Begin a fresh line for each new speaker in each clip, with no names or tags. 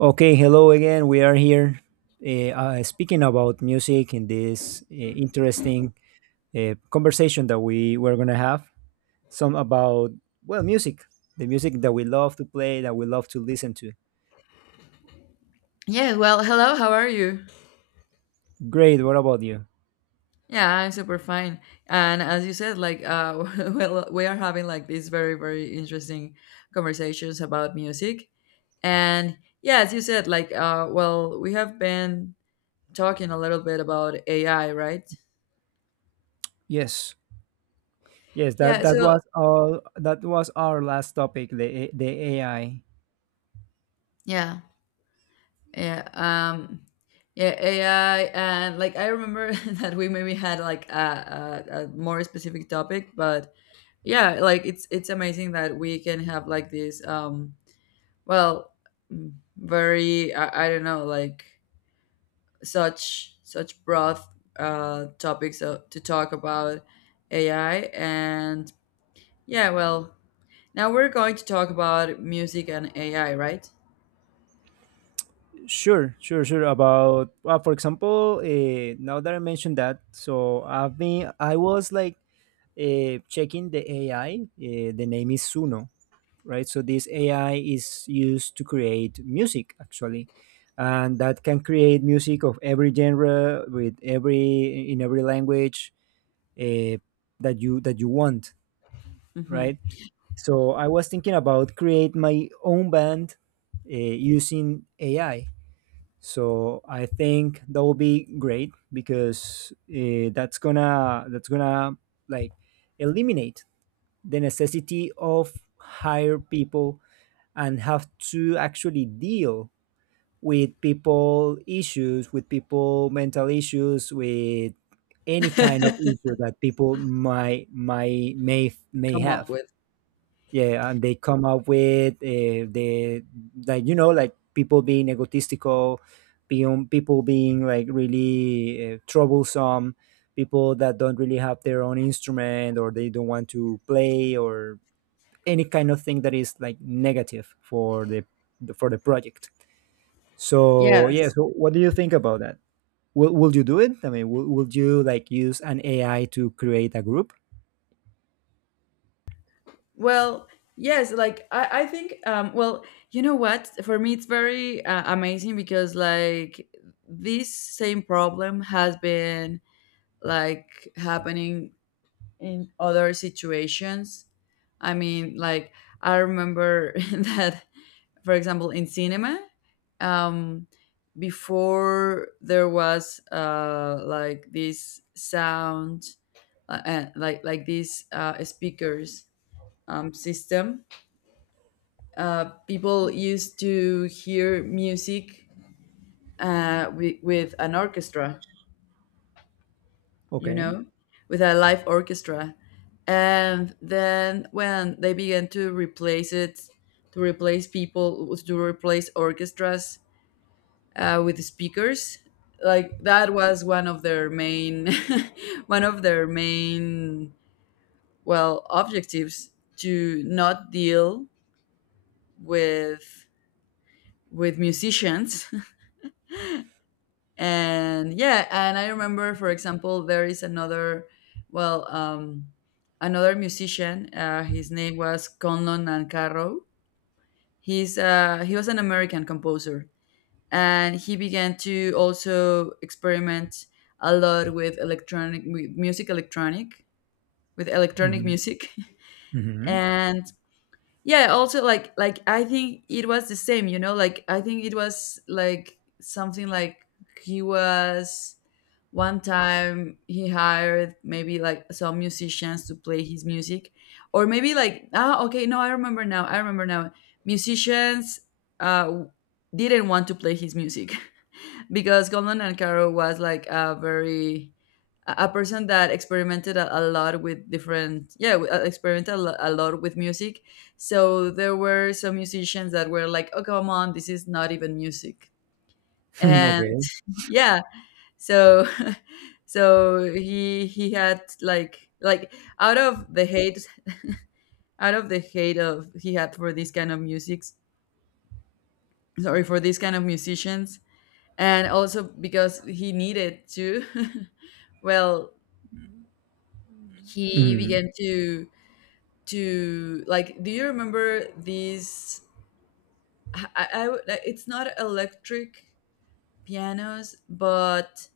Okay, hello again. We are here speaking about music in this interesting conversation that we were going to have. Some about, well, music, the music that we love to play, that we love to listen to.
Yeah, well, hello, how are you?
Great. What about you?
Yeah, I'm super fine. And as you said, like, well, we are having like these very, very interesting conversations about music. And yeah, as you said, like, well, we have been talking a little bit about AI, right?
Yes. Yes, that,
Yeah,
that
so
was all. That was our last topic, the AI.
yeah, yeah, yeah, AI. And like, I remember that we maybe had like a more specific topic, but yeah, like, it's amazing that we can have like this, well, very I don't know, like such broad topics to talk about AI. And yeah, well, now we're going to talk about music and AI, right?
Sure, sure, sure. About, well, for example, now that I mentioned that, so I was like checking the AI. The name is Suno, right? So this AI is used to create music actually, and that can create music of every genre with every in every language uh, that you want,
Hmm.
right? So I was thinking about create my own band using AI. So I think that will be great because that's gonna like eliminate the necessity of hire people and have to actually deal with people issues with people mental issues with any kind of issue that people might may
Come up
have.
with,
Yeah, and they come up with the like like people being egotistical, being people being like really troublesome, people that don't really have their own instrument or they don't want to play or any kind of thing that is like negative for the project. So yeah,
yes,
so what do you think about that? Will you do it? I mean, will you like use an AI to create a group?
well, yes, like I think, well, you know what, for me it's very amazing, because like this same problem has been like happening in other situations. I mean, like I remember that, for example, in cinema, um, before there was like this sound, like these speakers, system, people used to hear music with an orchestra, you
Okay.
know, with a live orchestra. And then when they began to replace it, to replace people, to replace orchestras with speakers, like that was one of their main, one of their main, well, objectives, to not deal with with musicians. And yeah, and I remember, for example, there is another, well, another musician. His name was Conlon Nancarrow. He's he was an American composer, and he began to also experiment a lot with electronic music, electronic, with electronic
Hmm.
music.
Hmm.
And yeah, also, like I think it was the same, you know, like I think it was like something like he was, one time he hired maybe like some musicians to play his music. Or maybe like, ah, okay, no, I remember now, I remember now. Musicians uh didn't want to play his music, because Golden Ankaro was like a very, a person that experimented a lot with different, yeah, experimented a lot with music. So there were some musicians that were like, oh, come on, this is not even music. And
Okay.
yeah, so so he had like out of the hate, out of the hate of he had for this kind of music, sorry, for these kind of musicians, and also because he needed to. Well, he
Hmm.
began to, like, do you remember these, like, it's not electric pianos but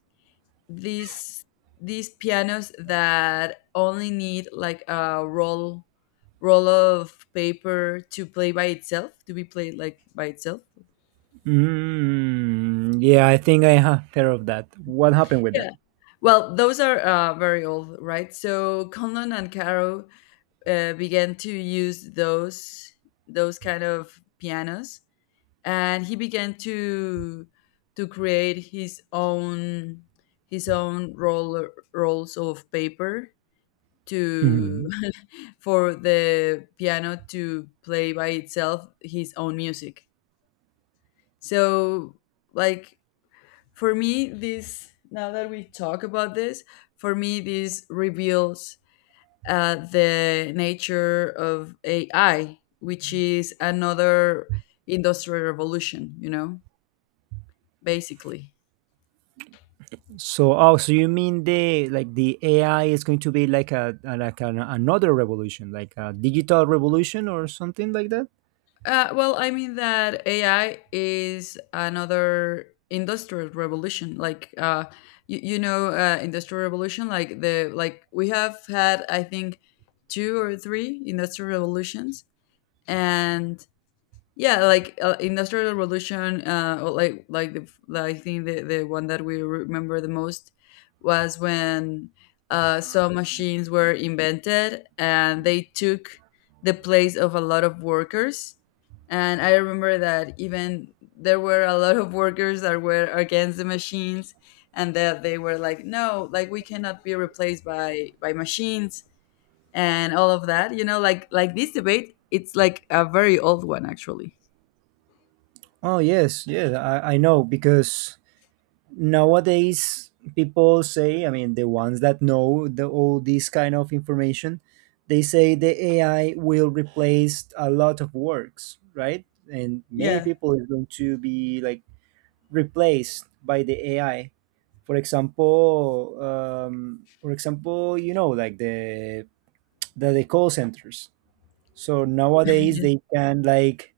these these pianos that only need like a roll, of paper to play by itself, to be played like by itself.
Mm, yeah, I think I have heard of that. What happened with that?
Yeah, well, those are very old, right? So Conlon and Caro began to use those, kind of pianos. And he began to, create his own, his own roll, rolls of paper
Mm-hmm.
to for the piano to play by itself his own music. So like, for me this, now that we talk about this, for me this reveals the nature of AI, which is another industrial revolution, you know, basically.
So, oh, so you mean the like the AI is going to be like another revolution, like a digital revolution or something like that?
Well, I mean that AI is another industrial revolution. Like, you know, industrial revolution. Like the like we have had, I think, two or three industrial revolutions. And yeah, like Industrial Revolution, or like the I think the one that we remember the most was when some machines were invented and they took the place of a lot of workers. And I remember that even there were a lot of workers that were against the machines, and that they were like, "No, like we cannot be replaced by machines," and all of that. You know, like this debate, it's like a very old one actually.
Oh yes, yes, I know because nowadays people say, I mean, the ones that know the all this kind of information, they say the AI will replace a lot of works, right? And many
Yeah.
people is going to be like replaced by the AI. For example, like the call centers. So nowadays
Yes.
they can like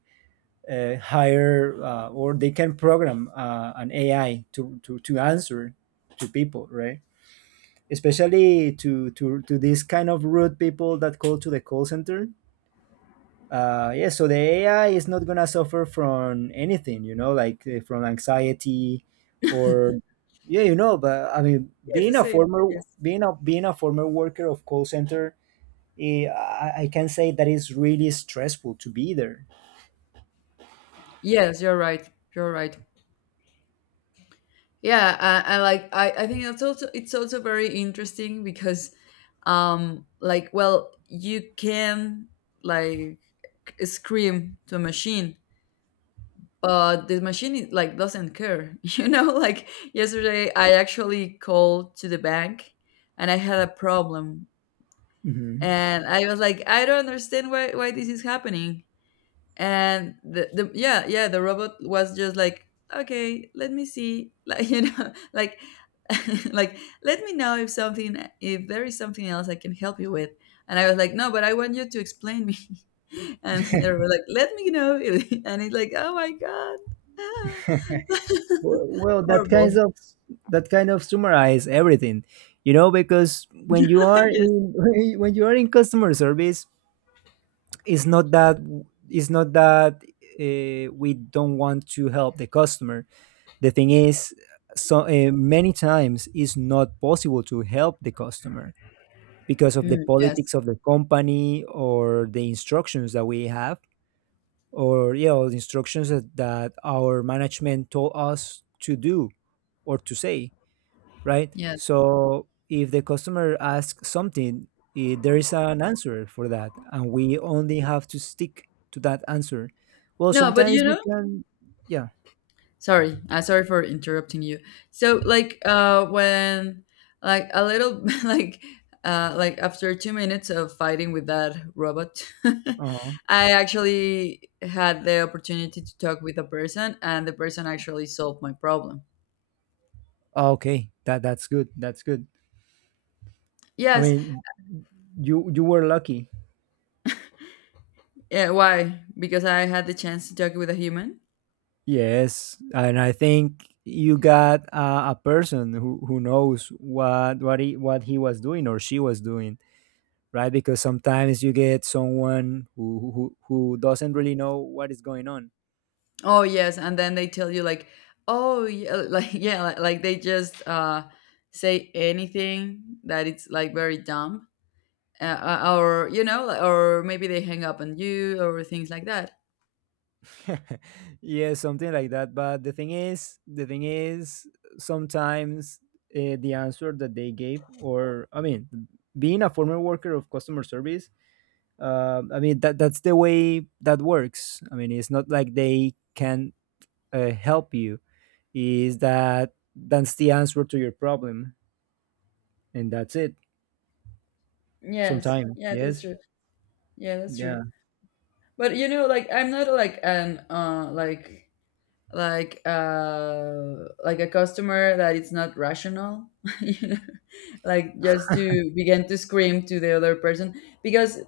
hire or they can program an AI to answer to people, right? Especially to these kind of rude people that call to the call center yeah, so the AI is not gonna suffer from anything, like from anxiety or yeah. But I mean,
Yeah, it's the same. Yes.
being a former worker of call center, I can say that it's really stressful to be there.
Yes, you're right. You're right. Yeah, I like I think it's also very interesting, because like, well, you can like scream to a machine, but the machine is, like, doesn't care. You know, like yesterday I actually called to the bank and I had a problem,
Mhm.
and I was like, I don't understand why this is happening. And the yeah, yeah, the robot was just like, okay, let me see. Like, you know, like like, let me know if something, if there is something else I can help you with. And I was like, no, but I want you to explain me. And they were like, let me know if, and it's like, oh my god.
Well, that kind
Horrible.
of that kind of summarize everything, because when you are
Yes.
in when you are in customer service, it's not that it's not that we don't want to help the customer, the thing is, so many times it's not possible to help the customer because of the
Mm, yes.
politics of the company or the instructions that we have or yeah or the instructions that our management told us to do or to say, right?
Yes.
So if the customer asks something, there is an answer for that, and we only have to stick to that answer. Well,
No, but
sometimes
you
you
know,
can, yeah,
sorry, sorry for interrupting you. So like, when, like a little, like, like after 2 minutes of fighting with that robot,
uh
I actually had the opportunity to talk with a person, and the person actually solved my problem.
okay, that's good, that's good. I
Yes.
mean, you were lucky.
Yeah, why? Because I had the chance to talk with a human.
Yes, and I think you got a person who knows what he was doing or she was doing, right? Because sometimes you get someone who doesn't really know what is going on.
Oh yes, and then they tell you like, oh yeah, like yeah, like they just say anything that it's like very dumb, or you know, or maybe they hang up on you or things like that.
Yeah, something like that. But the thing is, sometimes the answer that they gave, or I mean, being a former worker of customer service, I mean that that's the way that works. I mean, it's not like they can help you, is that that's the answer to your problem, and that's it.
Yes,
Sometimes,
yeah, that's
yes.
true. Yeah, that's true.
Yeah,
But you know, like, I'm not like an like, like uh like a customer that it's not rational, you know, like just to begin to scream to the other person, because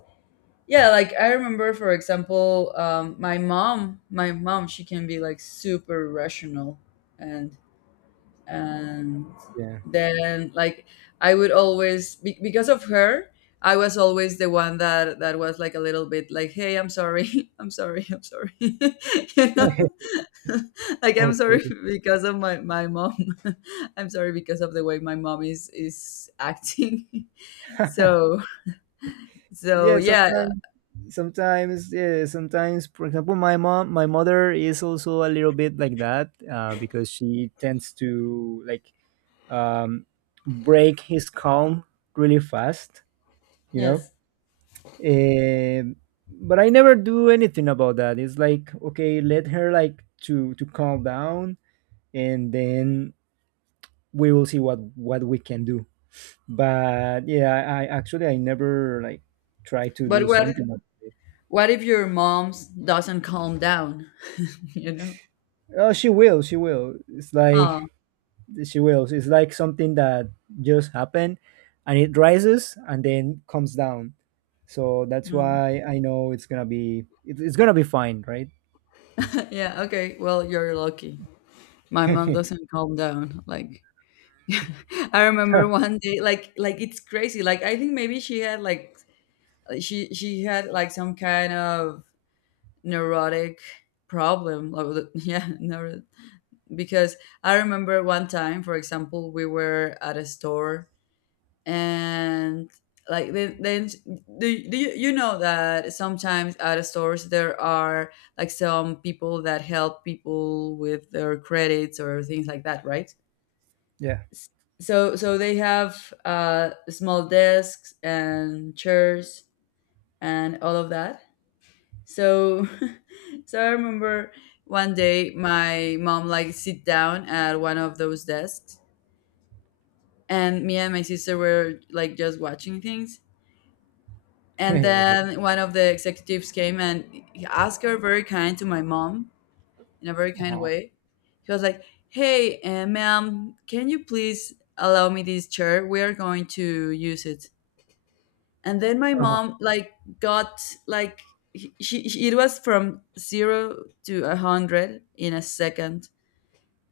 yeah, like I remember, for example, my mom she can be like super rational. And and
yeah.
then like I would always because of her I was always the one that was like a little bit like, hey, I'm sorry, I'm sorry, I'm sorry, you know, like I'm
Okay,
sorry, because of my mom. I'm sorry because of the way my mom is acting. So, so
yeah.
yeah.
Sometimes, yeah, sometimes, for example, my mother is also a little bit like that because she tends to like um, break his calm really fast you know
Yes.
Um but I never do anything about that. It's like, okay, let her like to calm down, and then we will see what we can do. But yeah, I actually I never like try to do
But what
something about it.
what if your mom doesn't calm down? You know?
Oh, she will, she will. It's like
Oh,
she will. It's like something that just happened, and it rises and then comes down. So that's
mm.
why I know it's gonna be fine, right?
Yeah, okay, well, you're lucky. My mom doesn't calm down, like. I remember one day, like it's crazy, like I think maybe she had like, she had like some kind of neurotic problem, like, yeah, because I remember one time, for example, we were at a store. And like then do, do you know that sometimes at the stores there are like some people that help people with their credits or things like that, right?
Yeah.
So so they have small desks and chairs and all of that. So so I remember one day my mom like sit down at one of those desks, and me and my sister were like just watching things. And
Okay.
then one of the executives came and he asked her very kind to my mom, in a very kind
Uh-huh.
way. He was like, hey, ma'am, can you please allow me this chair, we are going to use it. And then my
Uh-huh.
mom like got like, she, it was from zero to a hundred in a second,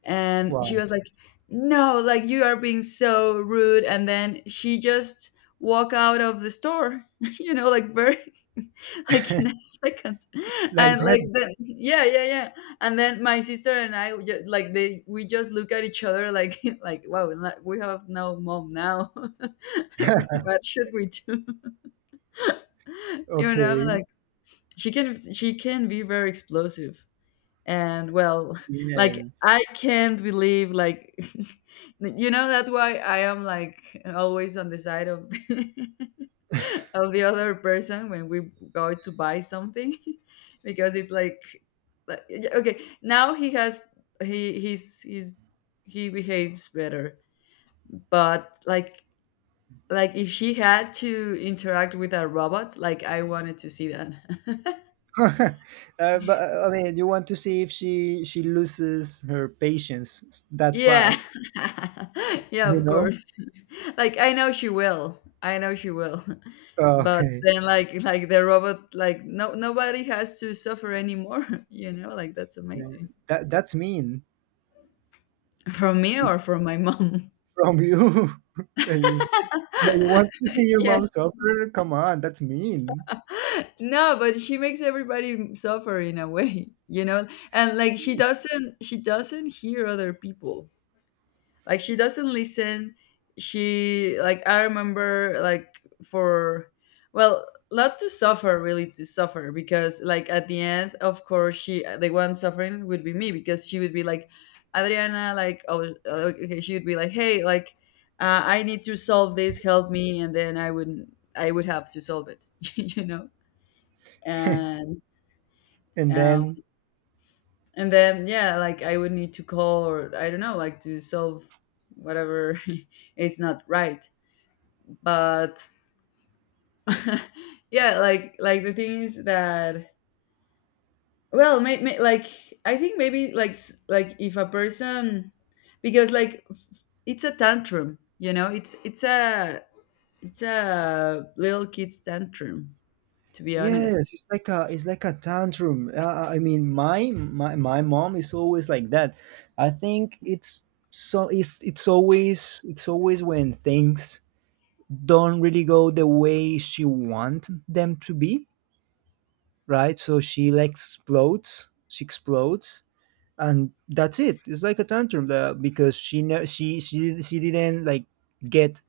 and she
Wow.
was like, no, like, you are being so rude. And then she just walk out of the store. You know, like, very, like, in a second.
Like
And like
that.
then, yeah, yeah, yeah. And then my sister and I just, like they we just look at each other like, like, wow, like, we have no mom now. Like, what should we do? You know,
Okay.
like, she can be very explosive. And, well, like
Yes.
I can't believe, like, you know, that's why I am like always on the side of of the other person when we go to buy something, because it's like yeah, okay, now he has, he's, he behaves better. But like if she had to interact with a robot, like I wanted to see that.
But I mean, you want to see if she loses her patience that
Yeah.
fast,
Yeah,
you
of
know?
course. Like, I know she will. I know she will.
Oh,
But
okay,
then like the robot like, no, nobody has to suffer anymore. You know? Like, that's
yeah,
amazing.
that's mean
From me or from my mom?
from you. yeah, you yeah, you want to see your mom
Yes.
suffer? Come on, that's mean.
No, but she makes everybody suffer in a way, you know? And like she doesn't hear other people. Like she doesn't listen. She, like, I remember, like, for— well, not to suffer, really to suffer, because, like, at the end, of course, she— the one suffering would be me, because she would be like, Adriana, like, oh, okay. She would be like, hey, like, I need to solve this, help me, and then I would have to solve it and
And
um
then,
and then, yeah, like, I would need to call or I don't know, like, to solve whatever it's not right. But yeah, like the thing is that, well, like, I think maybe, like, like, if a person, because, like, it's a tantrum, it's a little kid's tantrum, to be honest.
yes, it's like a tantrum. I mean, my mom is always like that. I think it's so, it's always when things don't really go the way she wants them to be, right? So she like explodes, she explodes, and that's it. It's like a tantrum that, because she didn't like get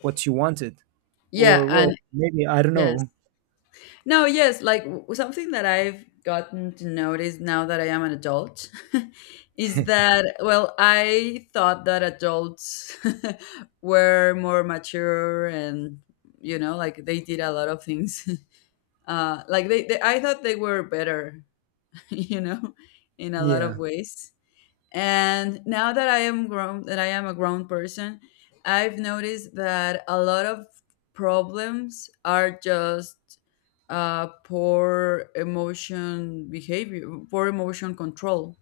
what she wanted,
Yeah.
or
And
well, maybe I don't
yes.
know.
No, yes, like, something that I've gotten to notice now that I am an adult is that, well, I thought that adults were more mature and, like, they did a lot of things. Like, I thought they were better, you know, in a lot
Yeah.
of ways. And now that I am grown, that I am a grown person, I've noticed that a lot of problems are just poor emotion behavior, poor emotion control.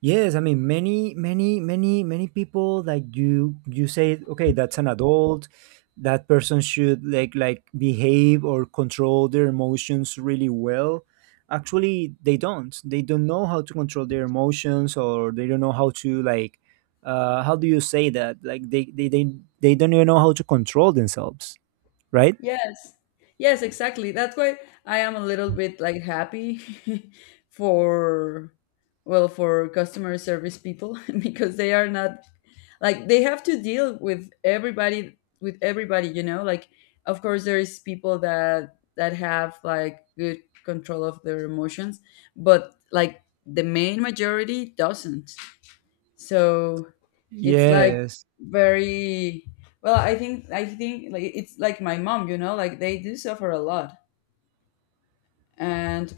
Yes, I mean, many, many, many, many people like you say, okay, that's an adult. That person should like behave or control their emotions really well. Actually, they don't. They don't know how to control their emotions, or they don't know how to like how do you say that? Like they don't even know how to control themselves, right?
Yes, yes, exactly. That's why I am a little bit like happy for, well, for customer service people because they are not— like, they have to deal with everybody, with everybody, like, of course, there is people that have like good control of their emotions, but like the main majority doesn't. So it's like
Yes.
very— well, I think like it's like my mom, like they do suffer a lot. and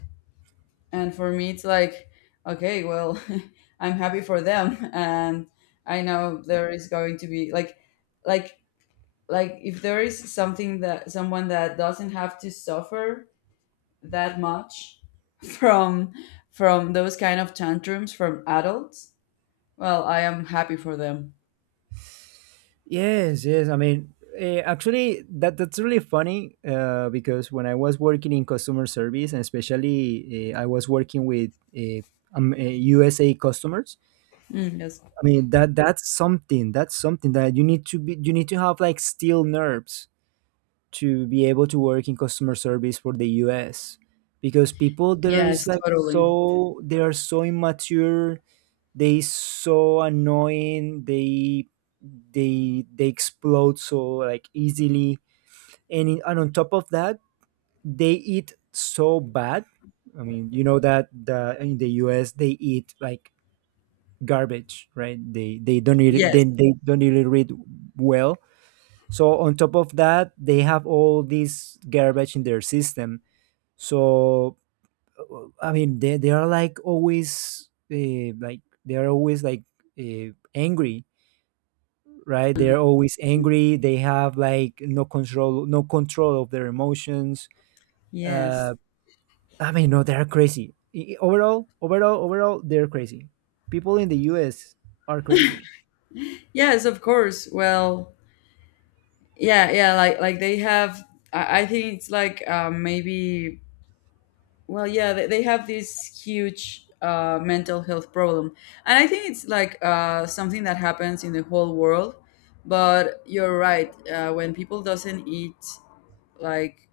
and for me it's like, okay, well, I'm happy for them. And I know there is going to be like like if there is something— that someone— that doesn't have to suffer that much from from those kind of tantrums from adults. Well, I am happy for them.
Yes, yes. I mean, actually, that's really funny because when I was working in customer service, and especially I was working with uh, USA customers.
Mm, yes.
I mean, that that's something. That's something that you need to be. You need to have like steel nerves to be able to work in customer service for the US, because people there is
Yes,
like
totally.
so they are so immature, they so annoying, they explode so like easily, and, and on top of that they eat so bad. I mean, you know that the in the US they eat like garbage, right? they they don't really they,
Yes,
they don't really read well. So on top of that they have all this garbage in their system, so I mean they are like always like they are always like angry right? They're always angry. They have like no control, no control of their emotions.
yes,
Uh, I mean, no, they're crazy. Overall, overall, overall, they're crazy. People in the U.S. are crazy.
yes, of course. Well, yeah, yeah, like they have— I think it's like, maybe— well, yeah, they have this huge mental health problem. And I think it's like, something that happens in the whole world. But you're right. When people doesn't eat, like,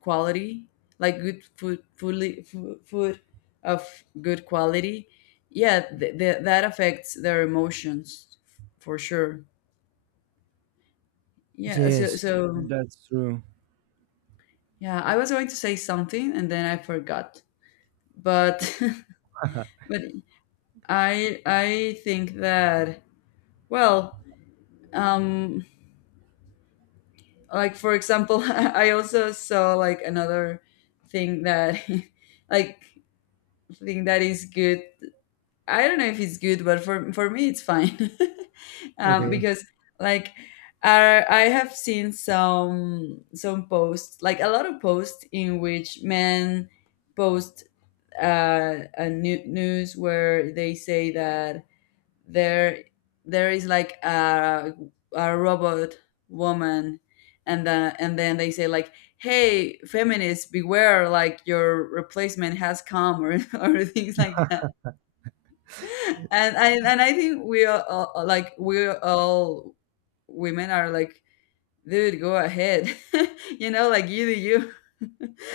quality, like good food, food of good quality, yeah, that affects their emotions, for sure. Yeah. So,
Yes,
so
that's true.
yeah, I was going to say something and then I forgot. But but I think that, well, um, like, for example I also saw, like, another thing that like, thing that is good. I don't know if it's good, but for me it's fine
Okay.
because— like, I have seen some posts, like a lot of posts in which men post a new news where they say that there there is, like, a robot woman, and then they say like, hey feminists, beware, like your replacement has come, or things like that. And I think we all, like we all women are like, dude, go ahead. You know, like, you do you.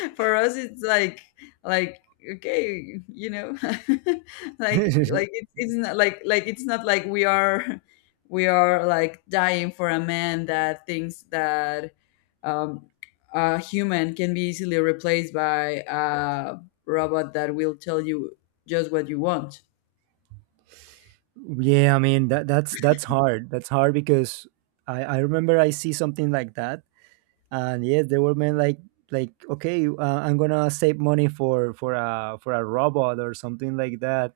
For us, it's like— like okay, you know, like like it's not like— it's not like we are we are, like, dying for a man that thinks that um, a human can be easily replaced by a robot that will tell you just what you want.
Yeah, I mean that's hard. That's hard because I remember I see something like that, and yes, there were men like okay, I'm gonna save money for for a robot or something like that.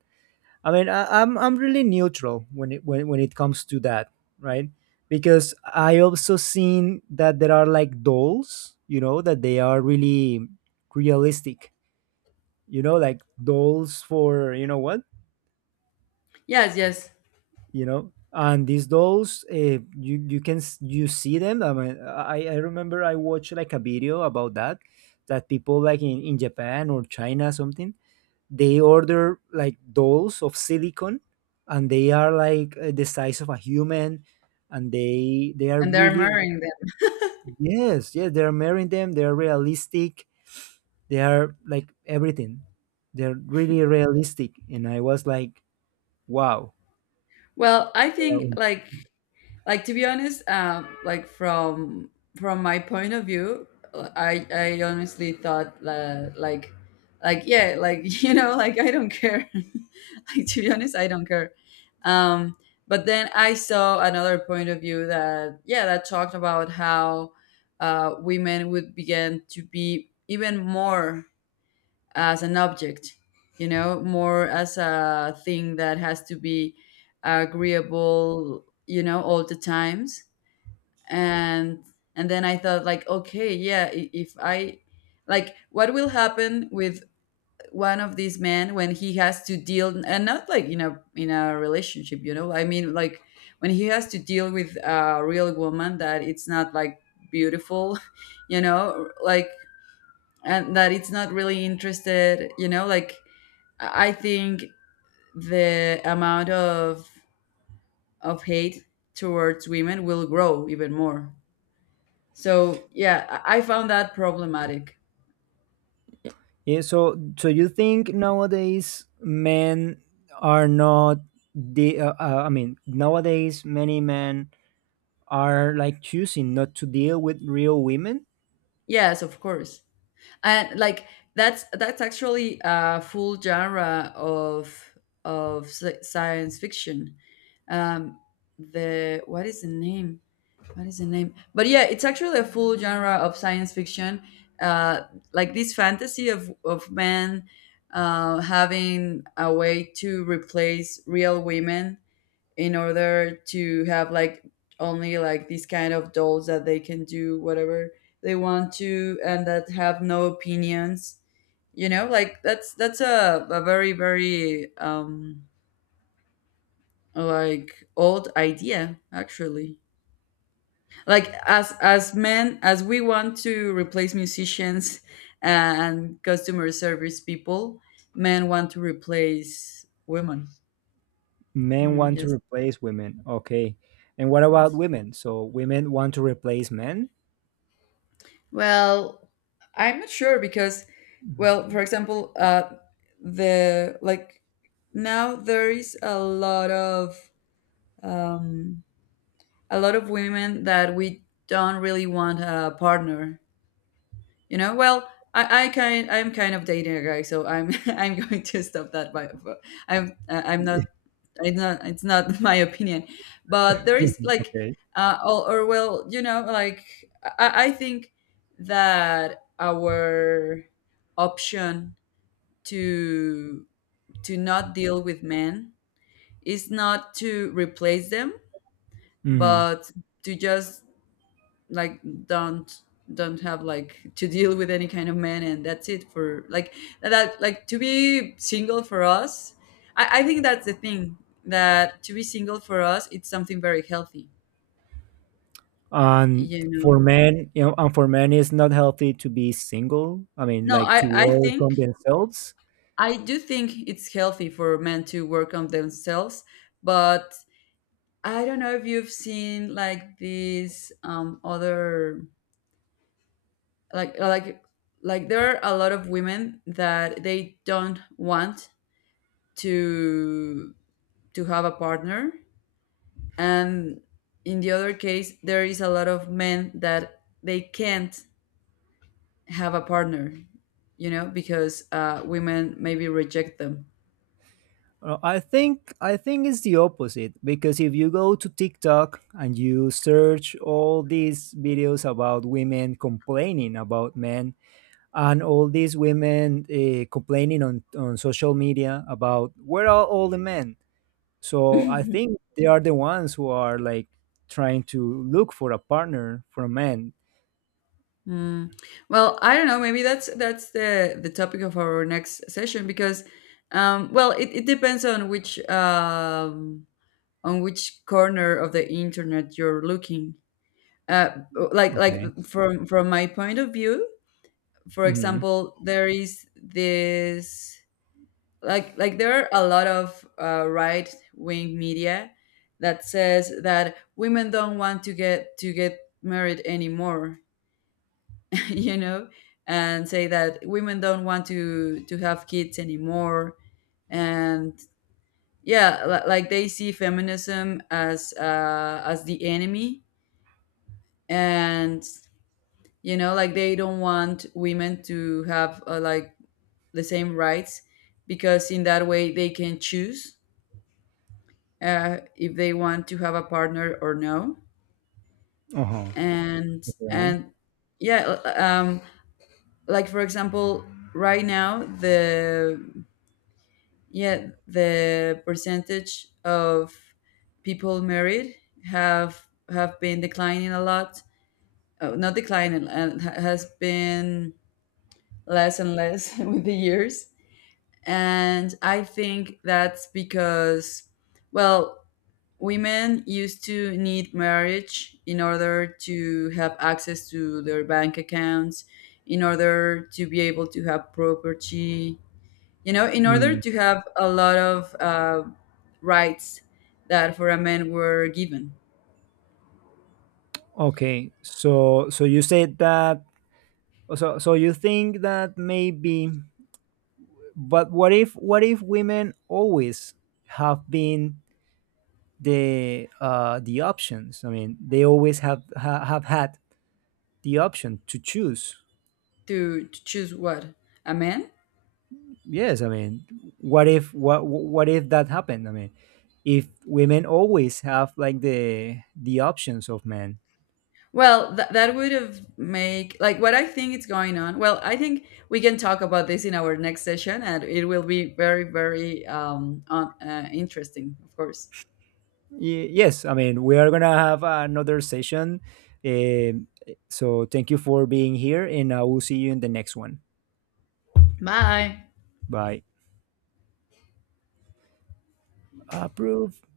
I mean, I'm really neutral when it comes to that, right? Because I also seen that there are like dolls, that they are really realistic, like dolls for you know what,
Yes, yes,
and these dolls, you you can s- you see them. I mean, I remember I watched like a video about that, that people like in Japan or China something, they order like dolls of silicone, and they are like the size of a human, and they are
and they're
really.
marrying them.
Yes, yes, they're marrying them. They're realistic. They are like everything. They're really realistic, and I was like, wow.
Well, I think
Wow.
like— to be honest, like, from my point of view, I honestly thought, like— like, yeah, like like, I don't care, like, to be honest, I don't care. um but then I saw another point of view that— yeah, that talked about how women would begin to be even more as an object, more as a thing that has to be agreeable, all the times. And and then I thought like, okay, yeah, if I— like, what will happen with one of these men when he has to deal— and not like in a relationship, you know? I mean, like, when he has to deal with a real woman that it's not like beautiful, like, and that it's not really interested, like, I think the amount of hate towards women will grow even more. So yeah, I found that problematic.
Yeah, so, you think nowadays men are not the I mean, nowadays many men are like choosing not to deal with real women.
Yes, of course. And like, that's actually a full genre of— science fiction. um the— what is the name, what is the name— but yeah, it's actually a full genre of science fiction. uh, like, this fantasy of, men having a way to replace real women in order to have like, only like, these kind of dolls that they can do whatever they want to and that have no opinions, like, that's a very, very like old idea, actually. Like, as men, as we want to replace musicians and customer service people, men want to replace women.
Men
Women,
want to
yes.
replace women. Okay. And what about
Yes,
women? So women want to replace men?
well, I'm not sure because— well,
Mhm.
for example, the— like, now there is a lot of um women that we don't really want a partner. Well, I'm kind of dating a guy, so I'm I'm going to stop that. By But I'm
Yeah.
not— it's not my opinion, but there is, like,
Okay.
or, well, like, I think that our option to to not deal with men is not to replace them,
Hmm.
but to just, like, don't don't have, like, to deal with any kind of man, and that's it. For like— that, like, to be single for us— I think that's the thing: that to be single for us, it's something very healthy.
And
you know
for men, you know, and for men, it's not healthy to be single. I mean,
no,
like
i
to
i
work
think—
on themselves.
I do think it's healthy for men to work on themselves, but I don't know if you've seen like these other, like like like there are a lot of women that they don't want to to have a partner, and in the other case there is a lot of men that they can't have a partner, because women maybe reject them.
I think it's the opposite because if you go to TikTok and you search all these videos about women complaining about men, and all these women complaining on social media about where are all the men, so I think they are the ones who are like trying to look for a partner for a man.
Mm. Well, I don't know. Maybe that's the topic of our next session because, well, it depends on which on which corner of the internet you're looking. Uh, like— like
Okay.
from my point of view, for
Hmm.
example, there is this— like— there are a lot of right wing media that says that women don't want to get— married anymore, you know, and say that women don't want to have kids anymore, and yeah, like, they see feminism as— as the enemy, and like, they don't want women to have, like, the same rights, because in that way they can choose if they want to have a partner or no.
Uh-huh.
and
Okay.
and yeah, um, like, for example, right now the— yeah, the percentage of people married have been declining a lot, not declining— and has been less and less with the years. And I think that's because— well, women used to need marriage in order to have access to their bank accounts, in order to be able to have property, in order
Mm.
to have a lot of rights that for a man were given.
Okay, so, you said that, so you think that maybe but what if women always have been the options. I mean, they always have had the option to choose.
To choose what? A man?
Yes, I mean, what if that happened? I mean, if women always have like the options of men.
Well, that would have make, like, what I think is going on. Well, I think we can talk about this in our next session, and it will be very, very interesting, of course.
Yes, I mean, we are gonna have another session. Um so, thank you for being here, and I will see you in the next one.
Bye.
Bye. Approve.